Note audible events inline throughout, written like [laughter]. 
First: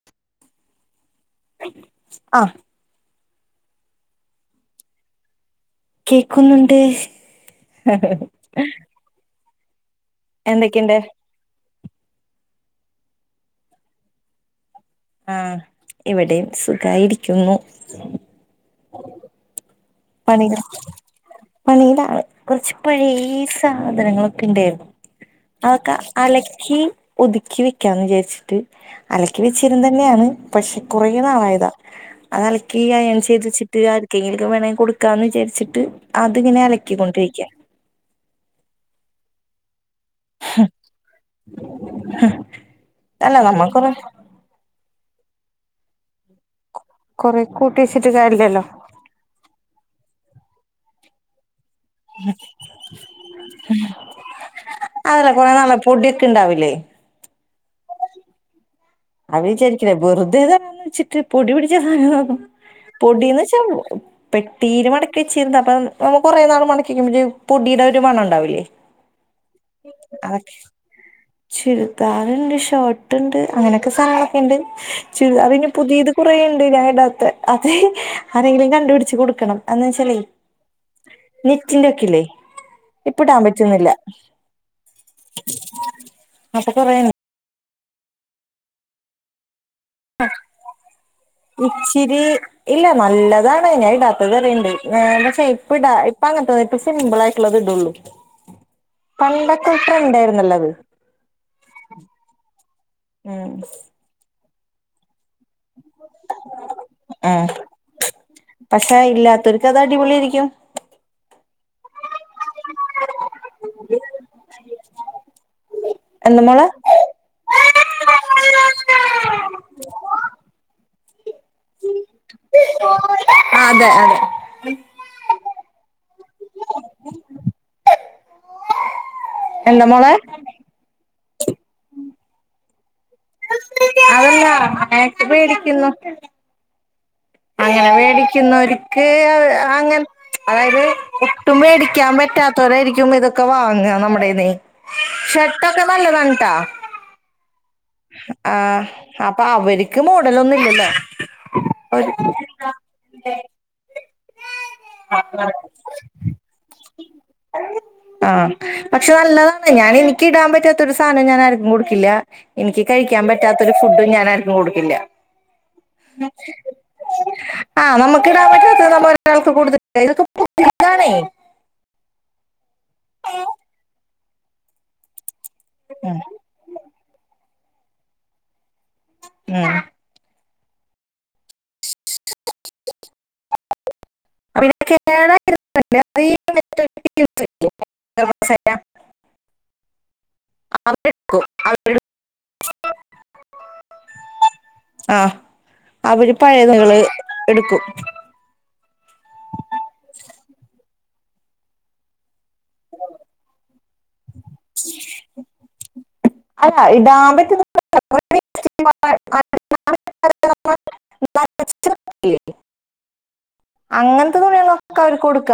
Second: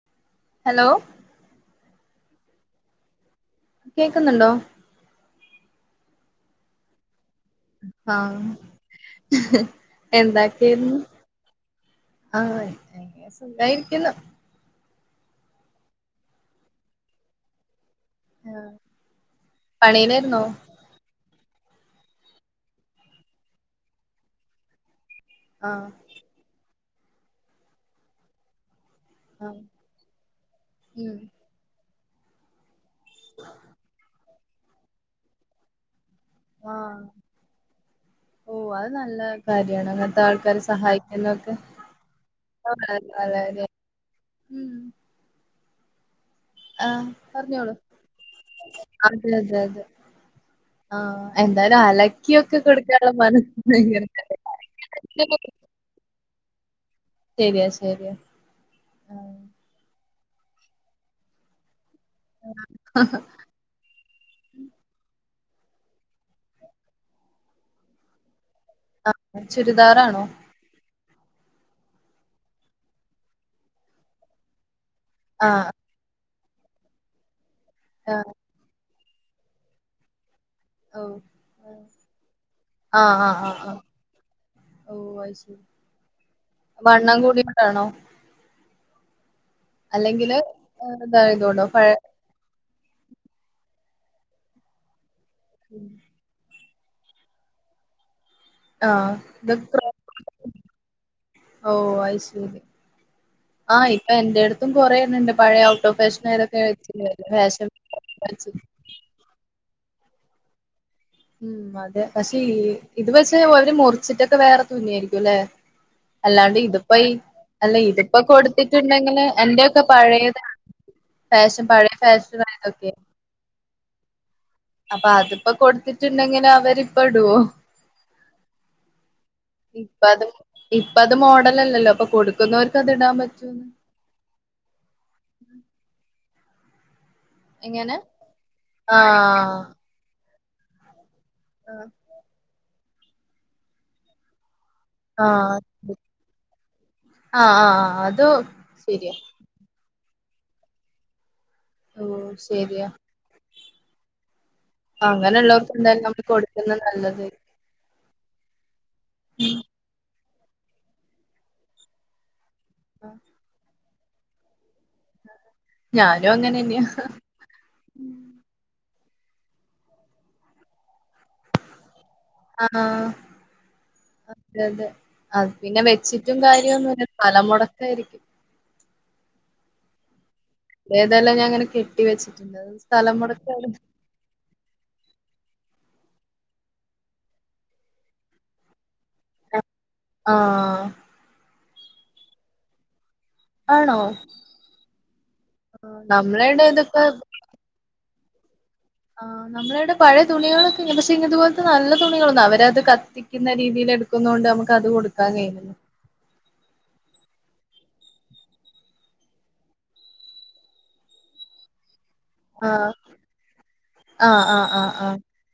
[inaudible] Hello ആഹ് കേക്കുന്നുണ്ടോ കേക്കുന്നുണ്ട് ആഹ് എന്തൊക്കെയുണ്ട് എന്താക്കായിരുന്ന് ആഹ് സുഖായിരിക്കുന്നു ആഹ് ഇവിടെയും സുഖായിരിക്കുന്നു ആഹ് പണിയിലായിരുന്നോ പണികൾ പണീലാണ് കുറച്ച് പഴയ സാധനങ്ങളൊക്കെ ഉണ്ടായിരുന്നു ആഹ് അതൊക്കെ അലക്കി ഒതുക്കി വെക്കാന്ന് വിചാരിച്ചിട്ട് അലക്കി ആഹ് വെച്ചിരുന്നന്നെയാണ് പക്ഷെ കുറെ ഉം നാളായതാ അത് അലക്കി അയേൻ ചേതെച്ചിട്ട് ആർക്കെങ്കിലും വേണങ്കിൽ കൊടു ക്കാന്ന് വിചാരിച്ചിട്ട് അതിങ്ങനെ ആഹ് അലക്കിക്കൊണ്ടിരിക്ക്യ ഓഹ് അത് നല്ല കാര്യാണ് അങ്ങന ത്തെ ആൾക്കാരെ സഹായിക്കുന്നൊക്കെ അഹ്ക്കെ അല്ല നമ്മ നല്ലകാര്യാ കൊറെ ആഹ് കൊറേ പറഞ്ഞോളൂ കൂട്ട്‌യെച്ചിട്ട് കാര്യല്ലല്ലോ അതെ അതെ അതെ ആഹ് എന്തായാലും അല ക്കിയൊക്കെ കൊടുക്കാനുള്ള മനസ്സ് നിങ്ങൾ പൊട്‌യൊക്കെണ്ടാവില്ലേ? ശെര്യാ ശെര്യാ അവ വിചാരിക്കില്ലേ വെറുതെതരാന്ന് വെച്ചിട്ട് പൊടി പിടിച്ച സാനങ്ങൾ പൊടീന്നെച്ചാ പെട്ടീല് മടക്കി വെച്ചിരുന്ന അപ്പം കൊറേ നാള് മടക്ക്യെക്കുമ്പയേ പൊടിയുടെ ഒരു മണണ്ടാവില്ലേ ആഹ് ചുരിദാറാണോ അതൊക്കെ ചുരിദാറിണ്ട് ഷോർട്ട്ണ്ട് അങ്ങനെക്കെ സാനങ്ങളെക്കെണ്ട് ചുരിദാറിനി ആഹ് പുതിയത് കുറേണ്ട് ഞാനിടാത്തെ അതേയ് അഹ് ആരെയെങ്കിലും കണ്ടുപടിച്ച് കൊടുക്കണം ആന്നാച്ചാലേയ് ഓഹ് നെറ്റിന്റൊക്കില്ലേ ആഹ് ഇപ്പടാം ആഹ് ആഹ് ആഹ് പറ്റ്ന്നില്ല ഓഹ് അയ്ശെരി അപ്പൊ കൊറേ മണ്ണ ആണോ? അല്ലെങ്കില് തായതോണ്ടോ പഴെ ഇച്ചിരി ഇല്ല നല്ലതാണ് ഞാ ഇടാത്തെ വരെയിണ്ട് ഈഹ് പക്ഷെ ഇപ്പടാ ഇപ്പങ്ങൻത്തത് ഇപ്പ സിമ്പിളായ്ട്ടിള്ളത് ഇടൊള്ളു ആഹ് ഇത് പണ്ടൊക്കെ ട്രെന്റായിരുന്നല്ലത് ഓഹ് അയ്ശെരി ഉം ആയി ആഹ് എന്റെടുത്തും കൊറേഎണ്ണണ്ട് പഴയ ഔട്ട് ഓഫ് ഫാഷനായതൊക്കെ ഫാഷൻ പക്ഷേ ഇല്ലാത്തവര്ക്കത് അടിപൊളി ആയിരിക്കും ഉം അതെ പക്ഷെ ഇത് പക്ഷേ ഒവര് മുറിച്ചിട്ടൊക്കെ വേറെ തുന്നിയായിരിക്കും അല്ലേ എന്താ അല്ലാണ്ട് മോളെ ഇതിപ്പയി അല്ല ഇതിപ്പൊ കൊടുത്തിട്ടുണ്ടെങ്കില് എന്റെയൊക്കെ പഴയതാണ് ഫേഷം പഴയ ഫേഷനായതൊക്കെ ആഹ് അതെ അതെ അപ്പൊ അതിപ്പോ കൊടുത്തിട്ടുണ്ടെങ്കില് അവരിപ്പടോ? എന്താ മോളെ ഇപ്പത് ഇപ്പത് മോഡലല്ലല്ലോ അപ്പൊ കൊടുക്കുന്നോർക്കത് ഇടാം പറ്റൂന്ന് അതല്ലാ മേക്ക് പേടിക്ക്യുന്നു അങ്ങനെ എങ്ങനെ മേടിക്കുന്നോര്ക്ക് ആഹ് അങ്ങനെ അതായത് ഒട്ടും ആഹ് വേടിക്കാൻ പറ്റാത്തവരായിരിക്കും ഇതൊക്കെ വാങ്ങ നമ്മടേന്നെ ആഹ് ആഹ് ആഹ് അഹ് ത് ആഹ് അപ്പൊ അവര്ക്ക് മോഡലൊന്നുംല്ല്യല്ലോ. ഉം ശെരിയ. അങ്ങനെയുള്ളോർക്കെന്തായാലും നമ്മള് കൊടുക്കുന്ന നല്ലത്. ആഹ് പക്ഷെ നല്ലതാണ്. ഞാനെനി ഇക്കിടാൻപറ്റാത്തൊരു സാനും ഞാനാര്ക്കും കൊടുക്കില്ല. എനിക്ക് കഴിക്കാം പറ്റാത്തൊരു ഫുഡും ഞാനാര്ക്കും കൊടുക്കി ഇല്ല്യ. ഞാനും അങ്ങനെന്യാ. ആഹ് നമുക്ക് ഇടാം പറ്റാത്തത് നമ്മ ഒരാൾക്ക് കൂടുതല ഇതൊക്കെ പുതിയതാണേ. ആഹ് അതെ, അതെ അത്പിന്നെ ഉം വെച്ചിട്ടും കാര്യോന്നുല്ല. സ്ഥലം മൊടക്കായിരിക്കും. ഊം. ഇതേതായാലും ഞാങ്ങനെ കെട്ടി വെച്ചിട്ടുണ്ട്ത് സ്ഥലം മൊടക്കായാലും. [unintelligible] ആഹ്. [unintelligible] [inaudible] ആണോ ആഹ് അവര് പഴയ തുണികള് നമ്മളെടതൊക്ക. എടുക്കും. ആഹ് നമ്മളെട പഴയ തുണികളോക്കെങ്ങനെ പക്ഷെ ഇതുപലത്തെ നല്ല തുണികളൊന്നും അവരത്. കത്തിക്കുന്ന രീതിൽ എടുക്കുന്നോണ്ട് നമുക്ക് അത് കൊടുക്കാൻ കഴിയുലല്ലോ. അല്ല ഇടാൻ പറ്റുന്ന. ആഹ് [unintelligible] അങ്ങനത്തെ ആഹ് ആഹ് തുണികളൊക്കെ ആഹ് അവർക്ക്‌ കൊടുക്ക.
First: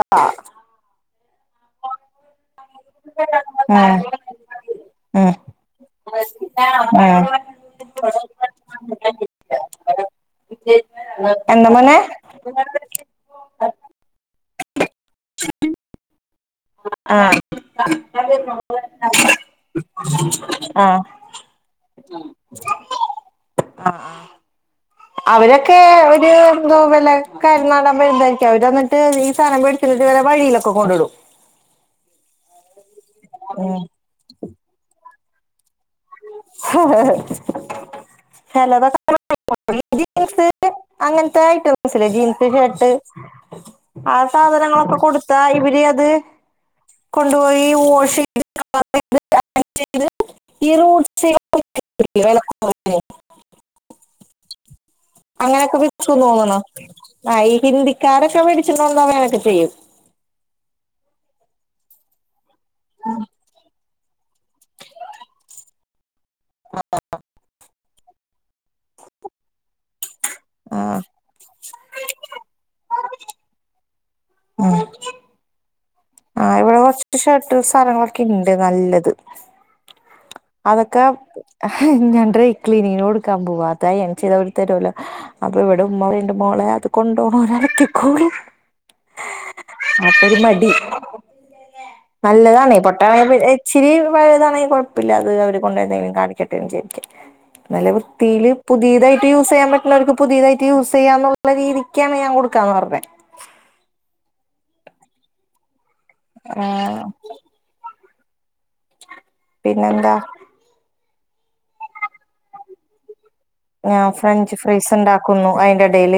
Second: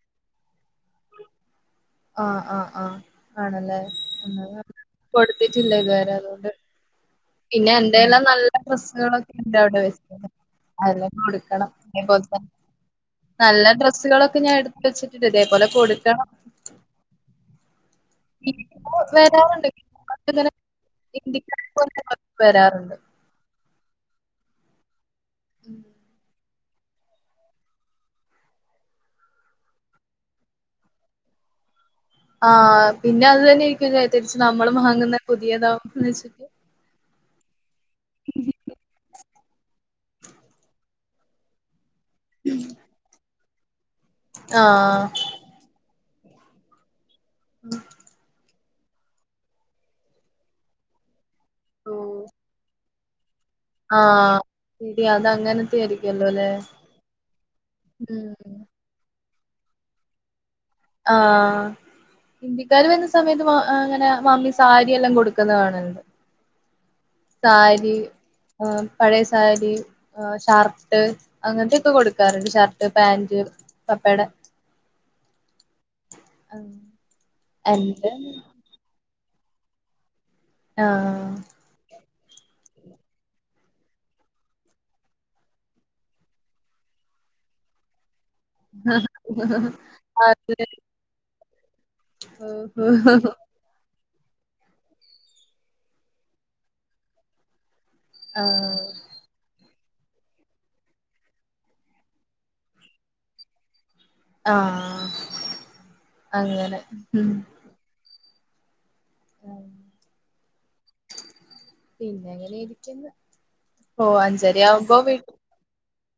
ആഹ്, ആഹ്, ആഹ് ആണല്ലേ എന്ന ഉം കൊടുത്തിട്ടില്ല ഇതുവരെ അതുകൊണ്ട്. ഉം പിന്നെ എന്തെല്ലാം നല്ല ഡ്രസ്സുകളൊക്കെ ഉണ്ട് അവിടെ വെച്ച. എന്താ മോനെ. തന്നെ നല്ല ഡ്രസ്സുകളൊക്കെ ഞാൻ എടുത്ത് വച്ചിട്ടുണ്ട് ഇതേപോലെ കൊടുക്കണം. ആഹ്. [unintelligible] [unintelligible] വരാറുണ്ട് ങ്ങന ആഹ് [unintelligible] ഹിന്ദിക്കാരെ പോലത്തെ [unintelligible] വരാറുണ്ട്. ആഹ്, ആഹ് അവരൊക്കെ ഉം ഒരു എന്തോ വല്ല. കർണാട [unintelligible] അവര് വന്നിട്ട് ഈ സാധനം മെടിച്ചിട്ട് ഇവരെ വഴിയിലൊക്കെ കൊണ്ടുടും. ആഹ് പിന്ന അത് ഉം തന്നെയിരിക്കും ചാ തിരിച് നമ്മളും വാങ്ങുന്ന പുതിയതാവുന്ന് വെച്ച്. [unintelligible] ജീൻസ് അങ്ങനത്തെ അയിറ്റം. ജീൻസ് ഷർട്ട് ആ സാധനങ്ങളൊക്കെ ആഹ് കൊടു ത്ത ഇവര് അത് കൊണ്ടുപോയി വാഷെയ്തു [unintelligible] ഈ [unintelligible] [unintelligible] ആഹ്. ശരി അത് അങ്ങനെയൊക്കെ അങ്ങനത്തെ വിറ്റു ആയിരിക്കല്ലോ അല്ലേ തോന്നണോ ആ ഈ ഉം ഹിന്ദിക്കാരൊക്കെ മേടിച്ചി [unintelligible] ചെയ്യും. ആഹ്. ഹിന്ദിക്കാര് വരുന്ന സമയത്ത് അങ്ങനെ മമ്മി സാരിയെല്ലാം കൊടുക്കുന്ന കാണൽണ്ട്. ആഹ്. സാരി ആഹ് പഴയ സാരി ആ ഷർട്ട് അങ്ങനത്തെയൊക്കെ കൊടുക്കാറുണ്ട് ഷർട്ട് പാന്റ് പപ്പടെ ആഹ് ഇവിടെ കൊറച്ച് ഷർട്ട് എന്റെ സാനങ്ങളൊക്കെ ഇണ്ട് നല്ലത് അതൊക്കെ ആഹ് ഞ ഡ്രൈ ക്ലീനിങ്ങിനോടുക്കാൻ പോവാ അതായ എനി ചെയ്തരുത്തരുല്ലോ അപ്പൊ ഇവിടെ ഉമ്മണ്ട് മോളെ അത് കൊണ്ടോണം ഒരലക്കിക്കോളും [unintelligible] നല്ലതാണ് പൊട്ട [unintelligible] ചിരി പയതാണെങ്കിൽ കുഴപ്പമില്ല അത് അവര് കൊണ്ടുവരുന്നെങ്കിലും കാണിക്കട്ടെ ശരിക്ക നല്ല തീയിയില് ആഹ് പുതിയതായിട്ട് യൂസ് യ്യാൻ പറ്റുന്നവർക്ക് പുതിയതായിട്ട് യൂസ് ചെയ്യാ എന്നുള്ള രീതിക്കാണ് ഞാൻ കൊടുക്കുകന്ന് പറഞ്ഞത് ആഹ് അങ്ങനെ ആഹ് പിന്നെന്താ പിന്നെ അങ്ങനെ ഇരിക്കുന്ന ഞാൻ ഫ്രഞ്ച് ഫ്രീസ് ഉണ്ടാക്കുന്നു അയ്ന്റെ ഇടെൽ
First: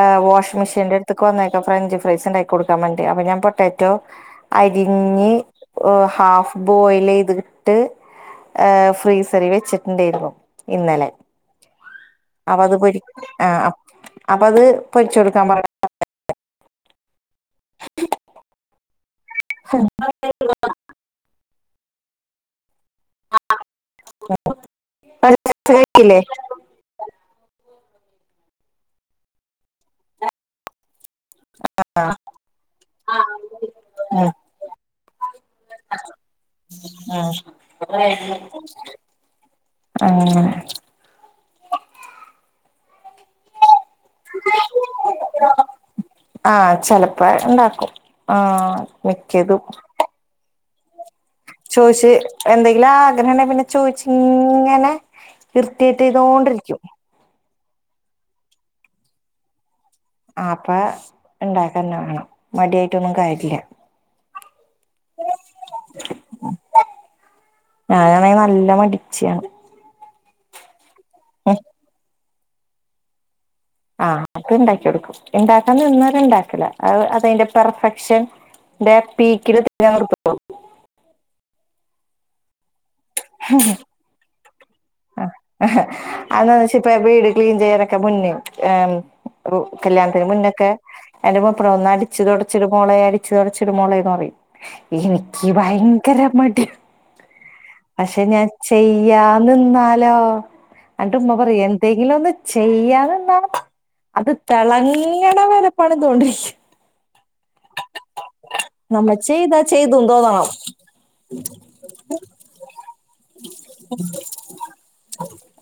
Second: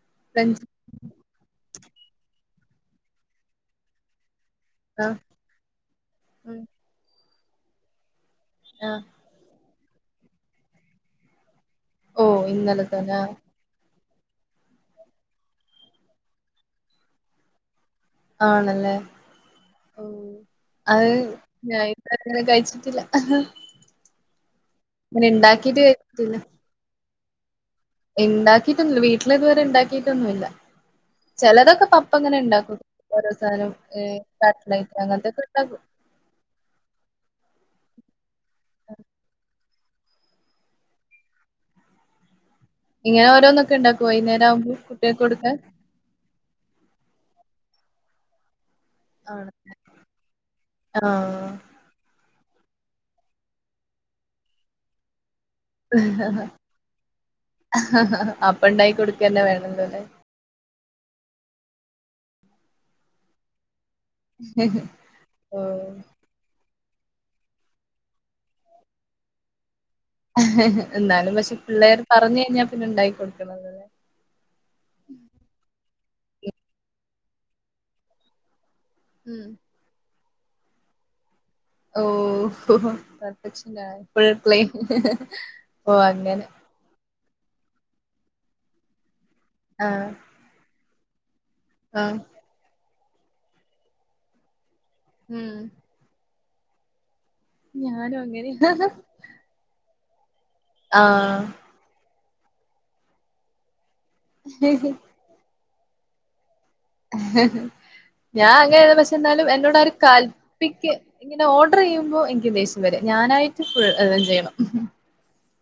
ആഹ് വാഷിംഗ് ഫ്രണ്ട്സ് മെഷീന്റെ ത്തക്ക് വന്നേക്കാം ഫ്രഞ്ച് ഫ്രൈസ് ഉണ്ടാക്കി കൊടുക്കാൻ വേണ്ടി അപ്പൊ ഞാൻ പൊട്ടാറ്റോ ആഹ് അരിഞ് ഉം ഹാഫ് ബോയിൽ യ്തിട്ട് ആഹ് ഫ്രീസറിൽ വെച്ചിട്ടുണ്ടായിരുന്നു ഇന്നലെ ഓ അപ്പ അത് ഇന്നലെ പൊ തന്നെ ആഹ് അപ്പൊ അത് പൊരിച്ച കൊടുക്കാൻ പറ ആണല്ലേ അയ് ഞാൻ അങ്ങനെ കഴിച്ചിട്ടില്ല ങ്ങനെ ഉണ്ടാക്കിട്ട് കഴിക്കില്ലേ ഉണ്ടാക്കിട്ടൊന്നില്ല വീട്ടില ഇതുവരെ ഉണ്ടാക്കിയിട്ടൊന്നുല്ല ചിലതൊക്കെ പപ്പ അങ്ങനെ ഉണ്ടാക്കും ഓരോ സധനം ഉം കട്ട്ലൈറ്റ് അങ്ങനത്തെക്കെ ഉണ്ടാക്കും ആഹ് ആഹ് അങ്ങനെ ഇങ്ങനെ ഓരോന്നൊക്കെ ഉണ്ടാക്കോ വെന്നേരകുമ്പോ കുട്ടികൾക്ക് കൊടുക്കൻ ആഹ് ചിലപ്പോ ഉണ്ടാക്കും ആഹ് ആണെല്ലെ ആഹ് ചോയ്ച്ച് എന്തെങ്കിലും ആഗ്രഹണ്ടെങ്കിൽ പിന്നെ ചോയിച്ചങ്ങനെ അപ്പ ഉണ്ടായി കൊടുക്കന്നെ വേണല്ലോല്ലെ ആഹ് അപ്പ ഉണ്ടാക്കന്നെ വേണം മടിയായിട്ടൊന്നും കാര്യല്ല ഓഹ് ഞാനാണ നല്ല മടിച്ചാണ് എന്നാലും പക്ഷെ ഉം പിള്ളേർ പറഞ്ഞു കഴിഞ്ഞാൽ പിന്നെ ഉണ്ടാക്കി കൊടുക്കണം എന്നല്ലേ ആഹ് അത് ഇണ്ടാക്കി കൊടുക്കും ഇണ്ടാക്കാൻ നിന്നാലും ഉണ്ടാക്കല അതതിന്റെ പെർഫെക്ഷൻ ൻ്റെ ഉം പീക്ക്ല് തന്നെ അങ്ങണ്ട് തൊട ഓ പെർഫെക്ഷന ഫ്രീപ്ലേ ആ അതന്ന വെച്ച ഇപ്പ വീട് ക്ലീൻ ചെയ്യാന ആഹ് കല്യാണത്തിന് മുന്നൊക്കെ എന്റെ മൂപ്പ ഒന്ന ആഹ് അടിച്ചൊടു അച്ചിടു പോണേ അടിച്ച്തുടച്ചിടു പോണേന്ന് പറയും എനിക്ക് ഉം ഭയങ്കര മടി ഞാനും പക്ഷെ ഞാൻ അങ്ങനെയാ ചെയ്യ നിന്നാലോ ആട്ട ഉമ്മ ആഹ് പറയും എന്തെങ്കിലും ഒന്ന് ചെയ്യാന്ന്ന്നാ അത് തിളങ്ങണ വേറെ പണിത്തോണ്ടിരിക്കും ഞാൻ അങ്ങനെത് പക്ഷെ നമ്മൾ എന്നാലും ചെയ്താ എന്നോട് ആരും ചെയ്തുന്ന് തോന്നണം കല്പിക്ക ഇങ്ങനെ ഓർഡർ ചെയ്യുമ്പോ എനിക്ക് ദേശ്യം വെരും ഞാനായിട്ട് ഫുൾ എല്ലാം ചെയ്യണം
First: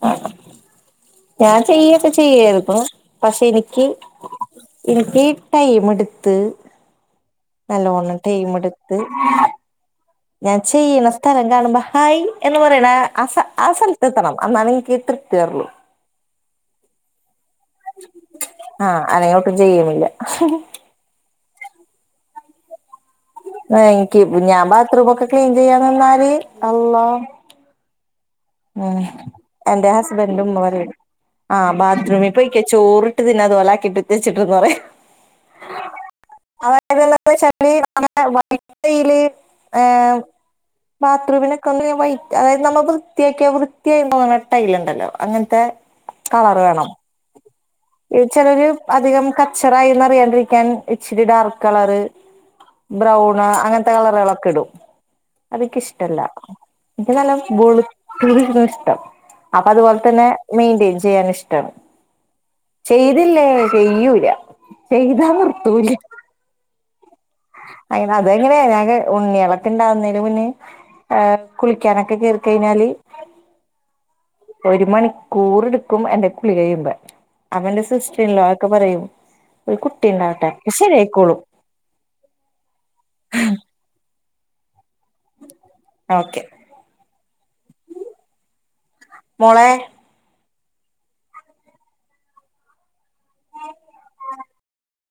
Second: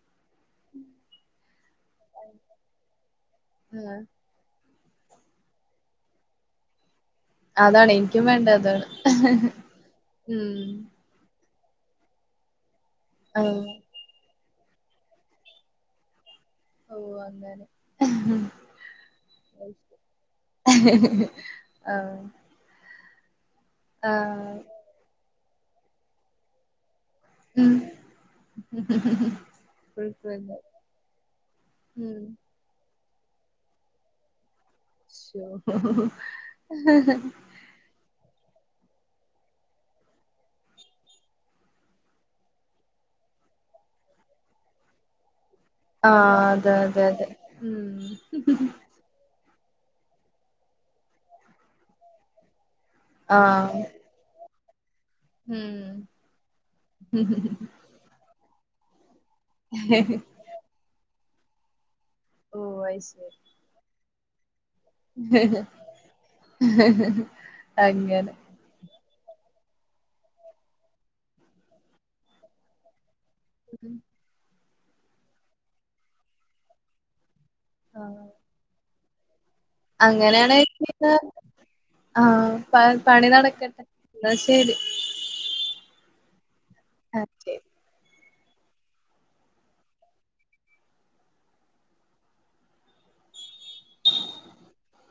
ആ ഞാൻ ചെയ്യൊക്കെ ചെയ്യുപ്പം പക്ഷെ എനിക്ക് ആഹ് എനിക്ക് ടൈം എടുത്ത് അതാണ് നല്ലോണം എനിക്കും വേണ്ട ടൈം അതാണ് എടുത്ത് ഉം ഞാൻ ചെയ്യണ സ്ഥലം കാണുമ്പോ ഹായ് എന്ന് പറയണേ അ സ ആ ആഹ് സ്‌ തത്തണം അന്നാലെ എനിക്ക് തൃപ്തി വേരൊള്ളൂ ഓഹ് അങ്ങനെ ആഹ് അനയോട്ടും ചെയ്യുമില്ല ആഹ് എനിക്ക് ആഹ് ഞാൻ ബാത്റൂമക്കെ ക്ലീൻ ചെയ്യാൻ നിന്നാല് അള്ളോ ഉം ഉം എന്റെ ഫുൾ ഹസ്ബൻഡ ക്ലെയിം ഉമ്മ പറിം ആ ഉം ബാത്റൂമി പോയി ക്കെ ചോറിട്ട് തിന്ന അത് ഒലക്കിയിട്ട്ത്തച്ചിട്ടിന്ന് പറേ ശോ [inaudible] ഏഹ് ബാത്റൂമിനൊക്കെ [unintelligible] അതായത് നമുക്ക് വൃത്തിയാക്കിയ വൃത്തിയ തോന്നുന്ന ടൈയിലുണ്ടല്ലോ അങ്ങനത്തെ ആഹ് കളർ അതെ വേണം അതെ അതെ ഉം ചിലര് അധികം കച്ചറായിന്ന് അറിയാണ്ടിരിക്കാൻ ഇച്ചിരി ഡാർക്ക് കളറ് ബ്രൗണ് ആഹ് അങ്ങൻത്തെ കളറുകളൊക്കെ ഇടും ഉം അതിക്കിഷ്ടല്ല ഇന്ക്ക് നല്ല വെളുത്തോണ്ട്കണ ഇഷ്ടം അപ്പൊ അതുപോലെ തന്നെ മെയിന്റെയിൻ ചെയ്യാനും ഇഷടാണ് ഓ അത് ശരി ചെയ്തില്ലേ ചെയ്യൂല ചെയ്താ നിർത്തൂല അയിന് അങ്ങനെ അതെങ്ങനെയാ ഞങ്ങ് ഉണ്ണിളക്കെ ഉണ്ടാവുന്നതിന് മുന്നെ എഹ് കുളിക്കാനൊക്കെ കേറി കഴിഞ്ഞാല് ഒരു മണിക്കൂർ എടുക്കും എന്റെ കുളി കഴിയുമ്പ അപന്റെ ആഹ് സിസ്റ്ററില്ലോക്കെ പറയും ഒരു കുട്ടി ണ്ടാകട്ടെ അങ്ങനെയാണെങ്കി ശരി ആയിക്കോളും ആഹ് പ പണി നടക്കട്ടെ ന്ന ശരി ഓക്കെ [unintelligible] മോളേ